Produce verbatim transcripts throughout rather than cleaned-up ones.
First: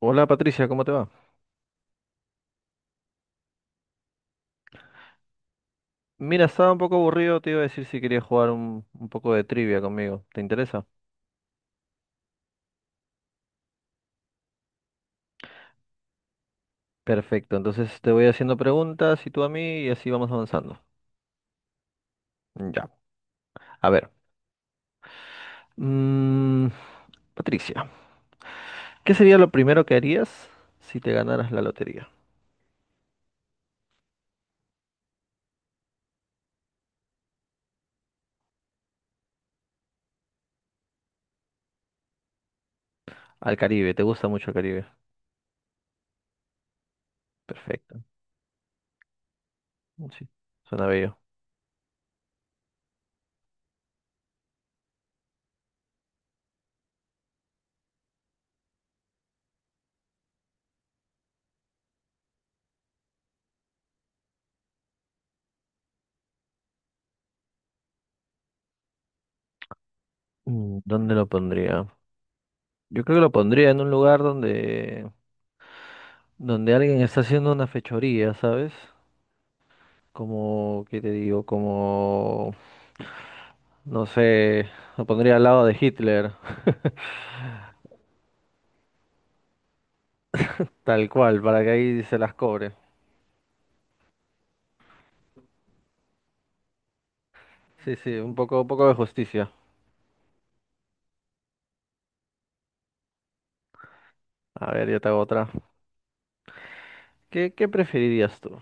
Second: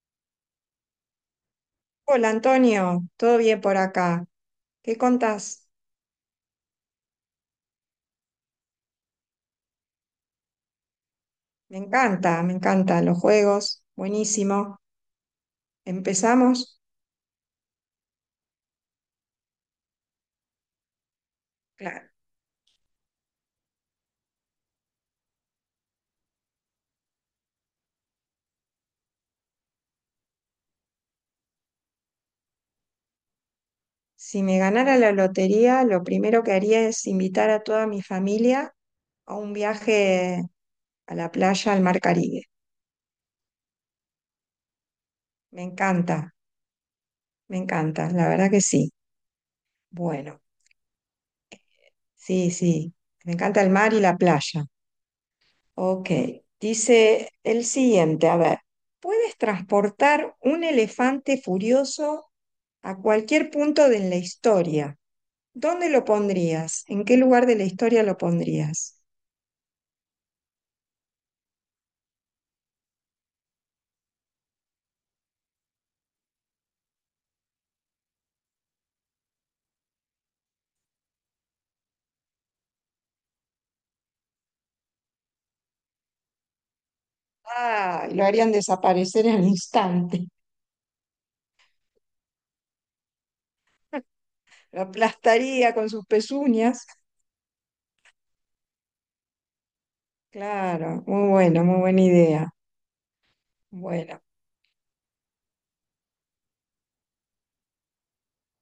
Hola Patricia, ¿cómo te va? Hola Antonio, ¿todo bien por acá? ¿Qué contás? Mira, estaba un poco aburrido, te iba a decir si querías jugar un, un poco de trivia conmigo. ¿Te interesa? Me encanta, me encantan los juegos, buenísimo. ¿Empezamos? Perfecto, entonces te voy haciendo preguntas y tú a mí y así vamos avanzando. Claro. Ya, a ver. mm, Patricia, ¿qué sería lo primero que harías si te ganaras la lotería? Si me ganara la lotería, lo primero que haría es invitar a toda mi familia a un viaje a la playa, al Mar Caribe. Al Caribe, ¿te gusta mucho el Caribe? Me encanta, me Perfecto, encanta, la verdad que sí. sí, Bueno, suena bello. sí, sí, me encanta el mar y la playa. Ok, dice el siguiente, a ver, ¿puedes transportar un elefante furioso a cualquier punto de la historia? ¿Dónde lo pondrías? ¿En qué lugar de la historia lo pondrías? Mm, ¿Dónde lo pondría? Yo creo que lo pondría en un lugar donde, donde alguien está haciendo una fechoría, ¿sabes? Como, ¿qué te digo? Como, no sé, lo pondría al lado de Hitler, Ah, lo harían desaparecer en el instante. tal cual, para que ahí se las cobre. Lo aplastaría con sus pezuñas. Sí, sí, un poco, un poco de justicia. Claro, muy bueno, muy buena idea. Bueno, A ver, yo te hago otra. ¿Qué, qué preferirías tú?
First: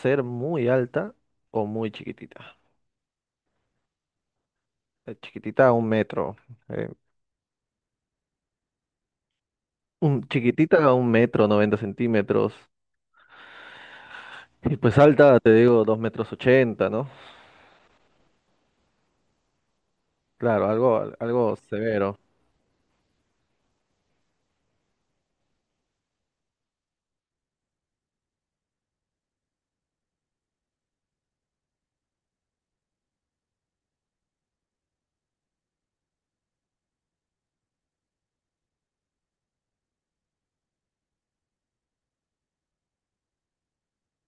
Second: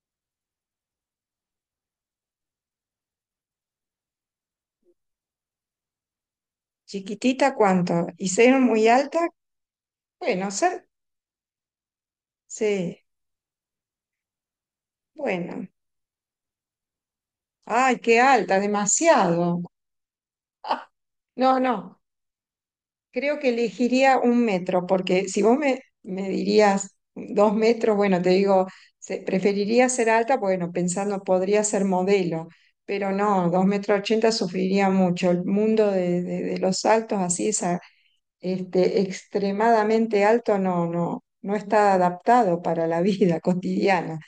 ¿Ser muy alta o muy chiquitita? Eh, Chiquitita a un metro. eh, chiquitita, ¿cuánto? ¿Y ser muy alta? un, Bueno, chiquitita ser, a un metro, noventa centímetros. sí, Y pues alta, te bueno. digo, dos metros ochenta, ¿no? Ay, qué alta, demasiado. Claro, algo, algo No, no, severo. creo que elegiría un metro, porque si vos me, me dirías dos metros, bueno, te digo, se- preferiría ser alta, bueno, pensando podría ser modelo, pero no, dos metros ochenta sufriría mucho. El mundo de, de- de los altos, así, esa, este, extremadamente alto, no, no, no está adaptado para la vida cotidiana.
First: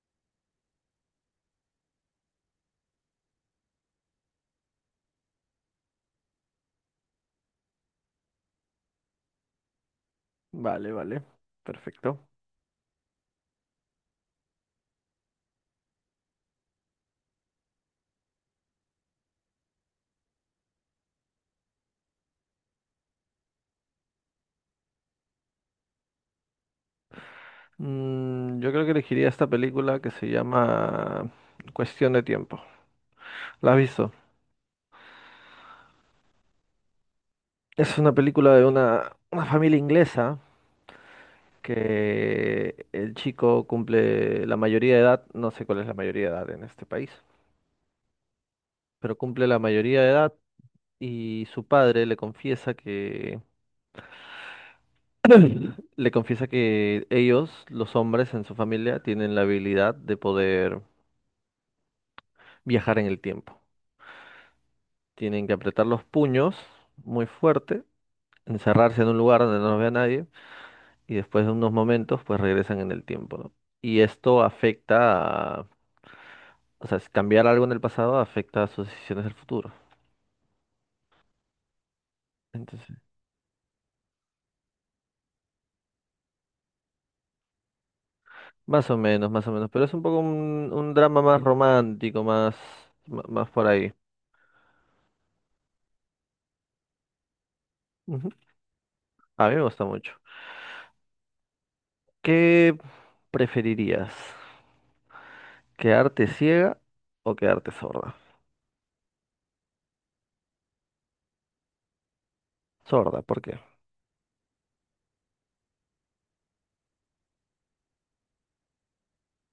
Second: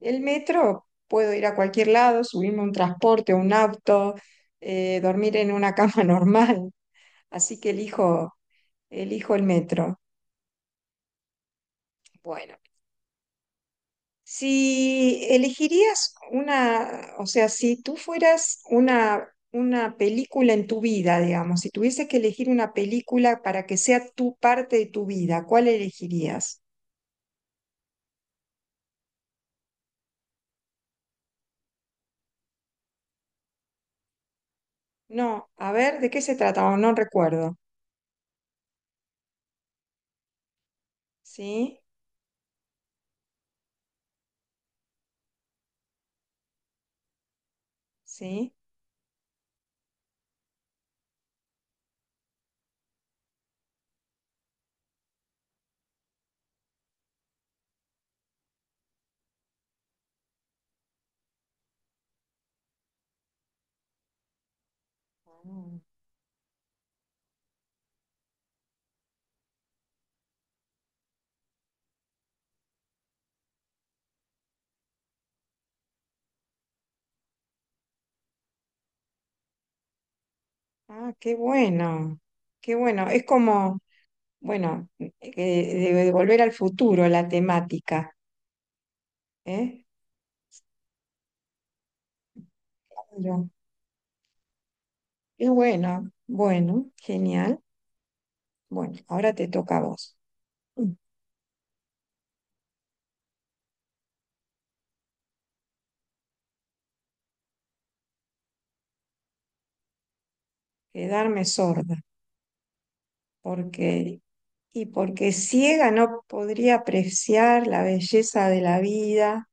El metro, puedo ir a cualquier lado, subirme a un transporte, un auto, eh, dormir en una cama normal. Así que elijo, elijo el metro. Vale, vale. Perfecto. Bueno, si elegirías una, o sea, si tú fueras una, una película en tu vida, digamos, si tuvieses que elegir una película para que sea tu parte de tu vida, ¿cuál elegirías? Mm, yo creo que elegiría esta película que se llama Cuestión de Tiempo. ¿La has visto? No, a ver, ¿de qué se trata? Oh, no recuerdo. Es una película de una, una familia inglesa ¿Sí? que el chico cumple la mayoría de edad, no sé cuál es la mayoría de edad en este país, ¿Sí? pero cumple la mayoría de edad y su padre le confiesa que le confiesa que ellos, los hombres en su familia, tienen la habilidad de poder viajar en el tiempo. Tienen que apretar los puños muy fuerte, encerrarse en un lugar donde no nos vea nadie y después de unos momentos pues regresan en el tiempo, ¿no? Y esto afecta a, o sea, si cambiar algo en el pasado afecta a sus decisiones del futuro. Ah, qué bueno, qué Entonces, bueno. Es como, bueno, eh, de, de volver al futuro la temática, más o menos, más o menos, pero ¿eh? es un poco un, un drama más romántico, más, ma- Claro. más por ahí. Qué bueno, bueno, genial. Ujú. Bueno, ahora te A mí me toca a gusta mucho. vos. Mm. ¿Qué preferirías? ¿Quedarte ciega o quedarte sorda? Quedarme sorda, Sorda, ¿por qué? porque y porque ciega no podría apreciar la belleza de la vida,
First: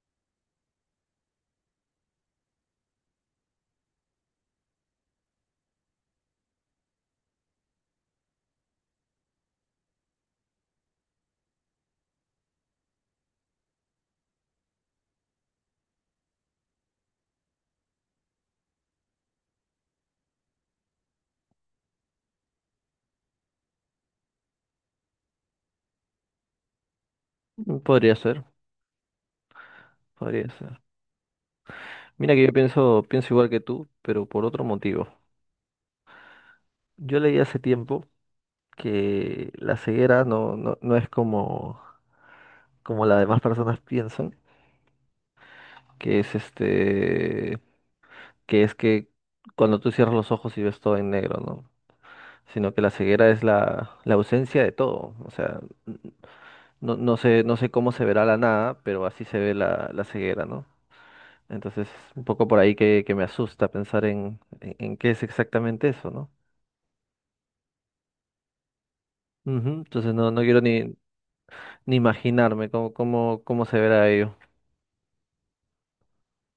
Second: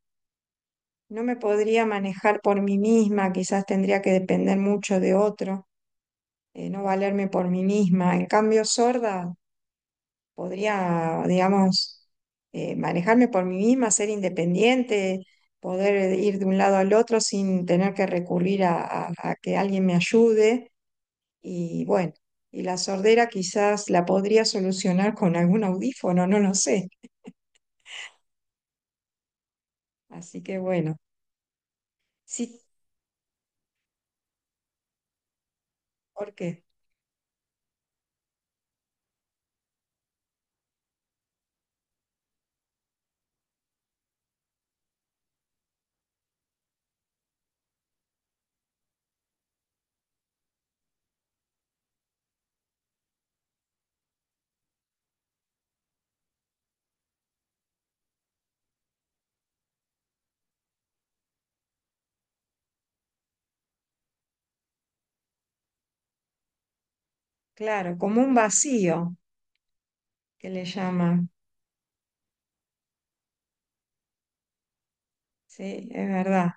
no me podría manejar por mí misma, quizás tendría que depender mucho de otro, eh, no valerme por mí misma. En cambio, sorda podría, digamos, eh, manejarme por mí misma, ser independiente, poder ir de un lado al otro sin tener que recurrir a, a- a que alguien me ayude. Y bueno, y la sordera quizás la podría solucionar con algún audífono, no lo sé. Mm, Podría ser, Así podría que ser. bueno, Mira que yo sí, pienso, pienso igual que tú, pero por otro motivo. porque, Yo leí hace tiempo que la ceguera no, no, no es como, como las demás personas piensan, que es este, que es que cuando tú cierras los ojos y ves todo en negro, ¿no? Sino que la ceguera es la, la ausencia de todo. O sea, n- no, no sé, no sé cómo se verá la nada, pero así se ve la, la ceguera, ¿no? Entonces, un poco por ahí que, que me asusta pensar en, en, en qué es exactamente eso, ¿no? claro, como un vacío Ujú. Entonces no, no que quiero le ni, llaman, ni imaginarme cómo, cómo, cómo se verá ello. sí, es verdad.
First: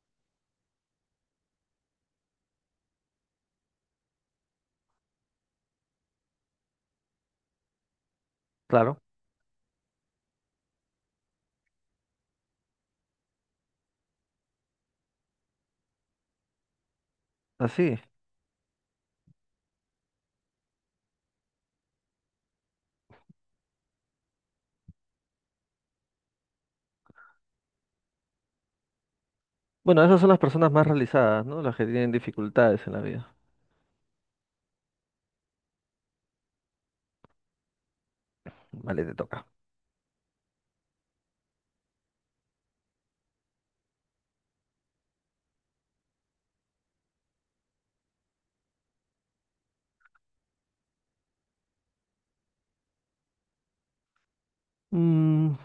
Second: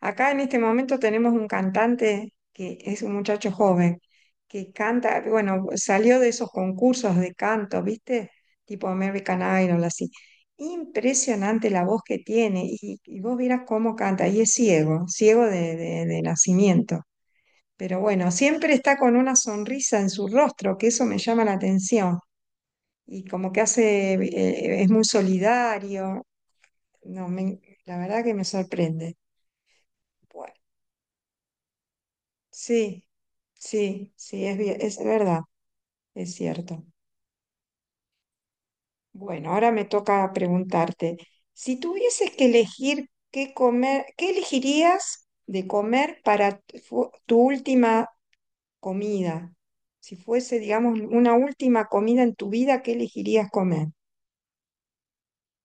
Acá en este momento tenemos un cantante que es un muchacho joven, que canta, bueno, salió de esos concursos de canto, ¿viste? Tipo Claro, American Idol, así. Impresionante la voz que tiene y, y vos vieras cómo canta. Y es ciego, ciego de, de- de nacimiento. así es. Pero bueno, siempre está con una sonrisa en su rostro, que eso me llama la atención. Y como que hace, eh, es muy solidario. No, me- la verdad que me sorprende. Bueno, esas son las Bueno. personas más realizadas, ¿no? Las que tienen dificultades en la Sí, vida. sí, sí, es, vie- es verdad, es cierto. Vale, te toca. Bueno, ahora me toca preguntarte, si tuvieses que elegir qué comer, ¿qué elegirías de comer para tu, fu- tu última comida? Si fuese, digamos, una última comida en tu vida, ¿qué elegirías comer? Mm,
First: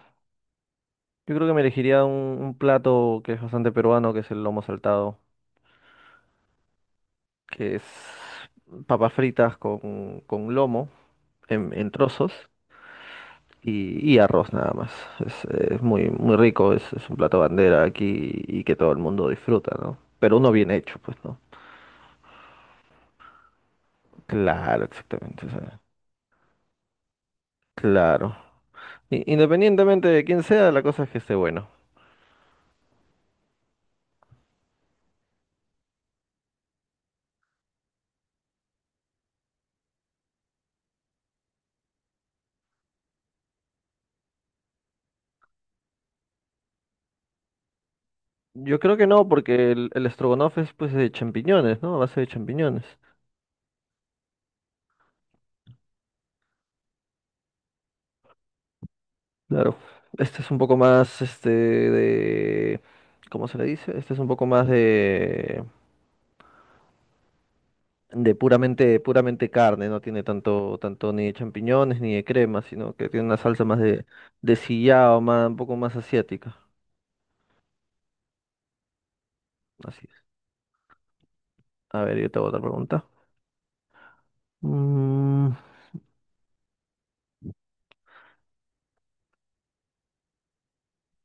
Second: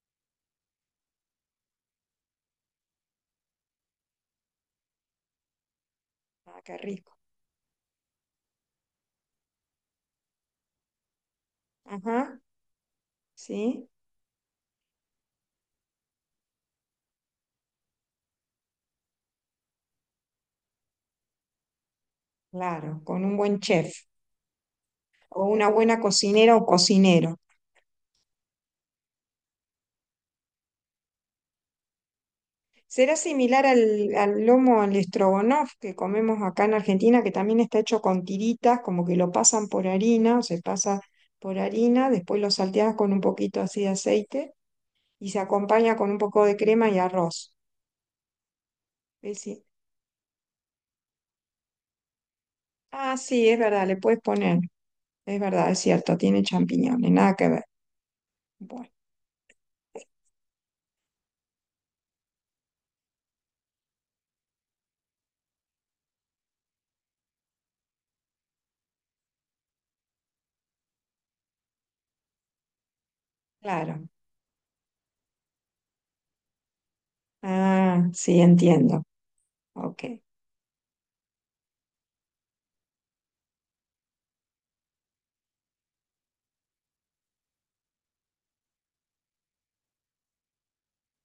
yo creo que me elegiría un, un plato que es bastante peruano, que es el lomo saltado, Ah, qué rico. que es papas fritas con, con lomo en, en trozos Ajá, sí, y, y arroz nada más. Es, es muy, muy rico, es, es un plato bandera aquí y que todo el mundo disfruta, ¿no? Pero uno bien hecho, pues, ¿no? claro, con un buen chef Claro, o exactamente. O una sea, buena cocinera o cocinero. claro. I- Independientemente de quién sea, la cosa es que esté bueno. Será similar al, al lomo, al estrogonoff que comemos acá en Argentina, que también está hecho con tiritas, como que lo pasan por harina, o se pasa por harina, después lo salteas con un poquito así de aceite y se acompaña con un poco de crema y arroz. Yo creo que no, Es decir, porque el, el estrogonoff es pues de champiñones, ¿no? A base de champiñones. ah, sí, es verdad, le puedes poner, es verdad, es cierto, tiene champiñones, nada que ver. Bueno, Claro. Este es un poco más, este, de, ¿cómo se le dice? Este es un poco más de... de puramente, puramente carne, no tiene tanto, tanto ni de champiñones ni de crema, sino que tiene una salsa más de, claro. de sillao, más, un poco más asiática. Ah, sí, entiendo. Ok. Así es. A ver, yo te hago otra pregunta. Mm,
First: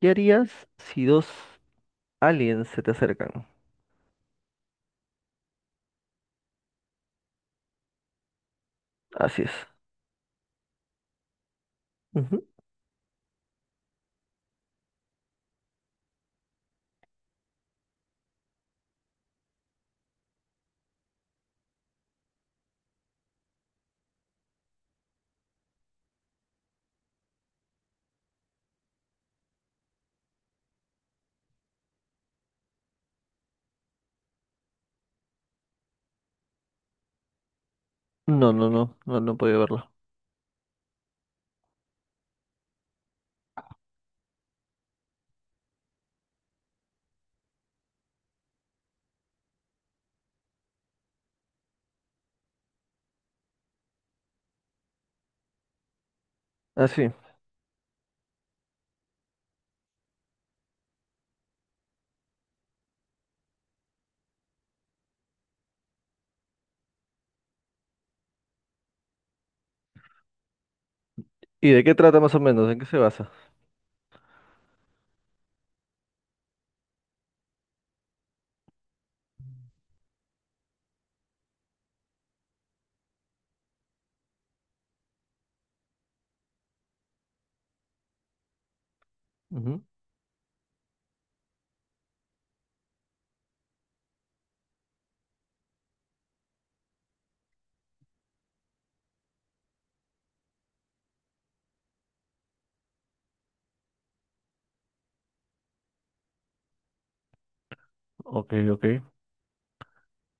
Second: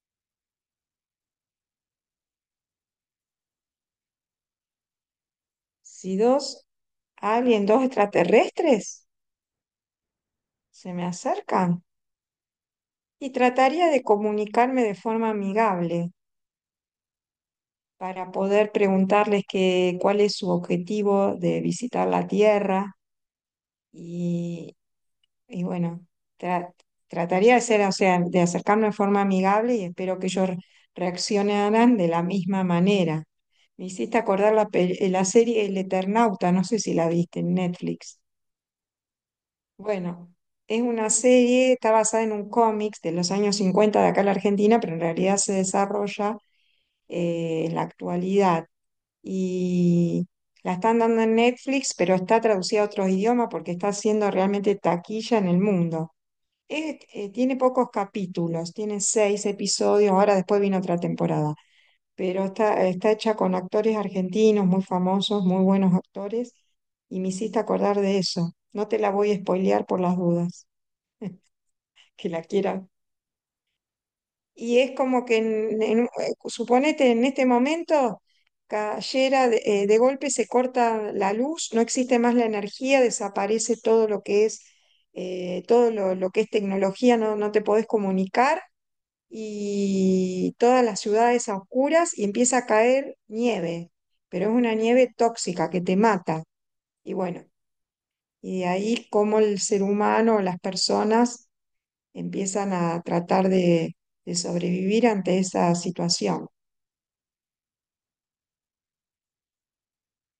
¿Qué harías si dos aliens se te acercan? Si dos, alguien, dos extraterrestres Así es. se me acercan. Ujú. Y trataría de comunicarme de forma amigable para poder preguntarles que, cuál es su objetivo de visitar la Tierra y, y bueno, tra- trataría de ser, o sea, de acercarme de forma amigable y espero que ellos re- reaccionaran de la misma manera. Me hiciste acordar la, pe- la serie El Eternauta, no sé si la viste en Netflix. No, no, no, no, no he podido verlo. Bueno, es una serie, está basada en un cómics de los años cincuenta de acá en la Argentina, pero en realidad se desarrolla eh, en la actualidad. Y la están dando en Netflix, pero está traducida a otros idiomas porque está haciendo realmente taquilla en el mundo. Ah, Es- sí. eh, tiene pocos capítulos, tiene seis episodios, ahora después viene otra temporada, pero está, está hecha con actores argentinos muy famosos, muy buenos actores, y me hiciste acordar de eso. No te la voy a spoilear por las dudas, ¿Y de qué trata que más o la menos? ¿En quieras. qué se basa? Y es como que, en- en- eh, suponete, en este momento cayera de, eh, de golpe, se corta la luz, no existe más la energía, desaparece todo lo que es, eh, todo lo, lo que es tecnología, no, no te podés comunicar Ujú. y todas las ciudades a oscuras y empieza a caer nieve, pero es una nieve tóxica que te mata. Y bueno, y de ahí cómo el ser humano, las personas empiezan a tratar de, de sobrevivir ante esa situación. Ok, ok.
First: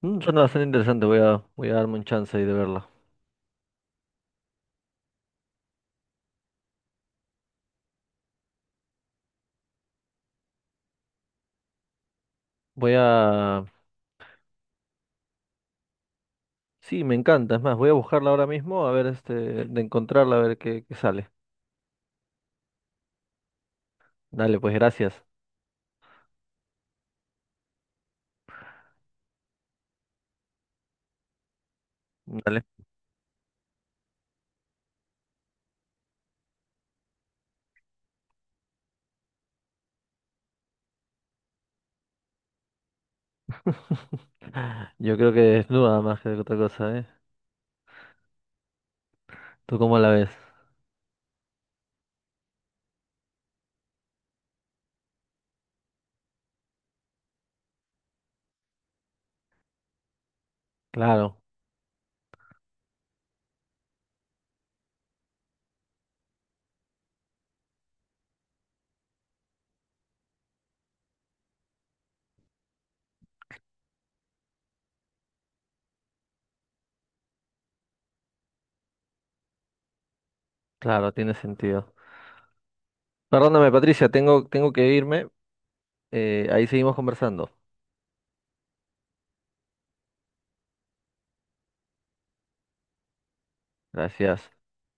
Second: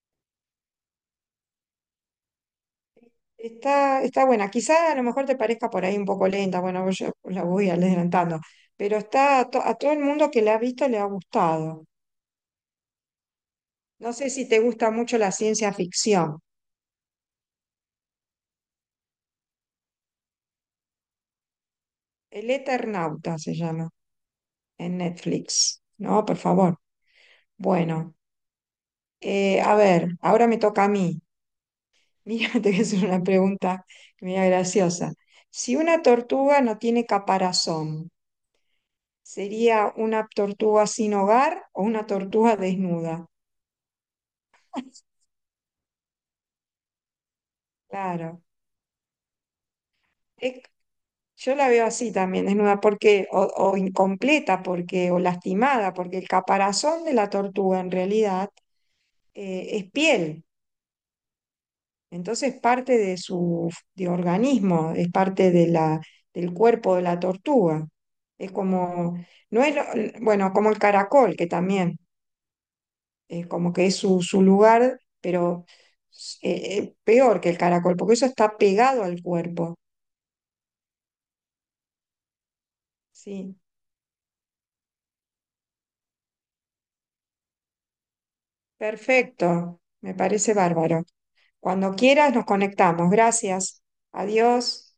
Mm, Suena bastante interesante, voy a, voy a darme un chance ahí de verla. Está, está buena, quizá a lo mejor te parezca por ahí un poco lenta, bueno, yo la voy adelantando, pero está a, to- a todo el mundo que la ha visto le ha gustado. Voy a. No sé si te gusta mucho la ciencia ficción. Sí, me encanta, es más, voy a buscarla ahora mismo, a ver, este, de encontrarla, a ver qué, qué sale. El Eternauta se llama Dale, pues en gracias. Netflix. No, por favor. Bueno, eh, a ver, ahora me toca a mí. Mira, te Dale. voy a hacer una pregunta media graciosa. Si una tortuga no tiene caparazón, sería una tortuga sin hogar o una tortuga desnuda. Yo creo que desnuda más que otra cosa, ¿eh? Claro. ¿Tú cómo la ves? Es- yo la veo así también, desnuda, porque, o, o incompleta, porque, o lastimada, porque el caparazón de la tortuga en realidad eh, es piel. Claro, Entonces parte de su de organismo, es parte de la, del cuerpo de la tortuga. Es como, no es lo- bueno, como el caracol, que también. Eh, como que es su, su lugar, pero eh, eh, peor que el caracol, porque eso está pegado al cuerpo. claro, tiene sentido. Sí, Perdóname, Patricia, tengo, tengo que irme. Eh, ahí seguimos conversando. perfecto, me parece bárbaro. Cuando quieras nos conectamos. Gracias. Gracias. Adiós.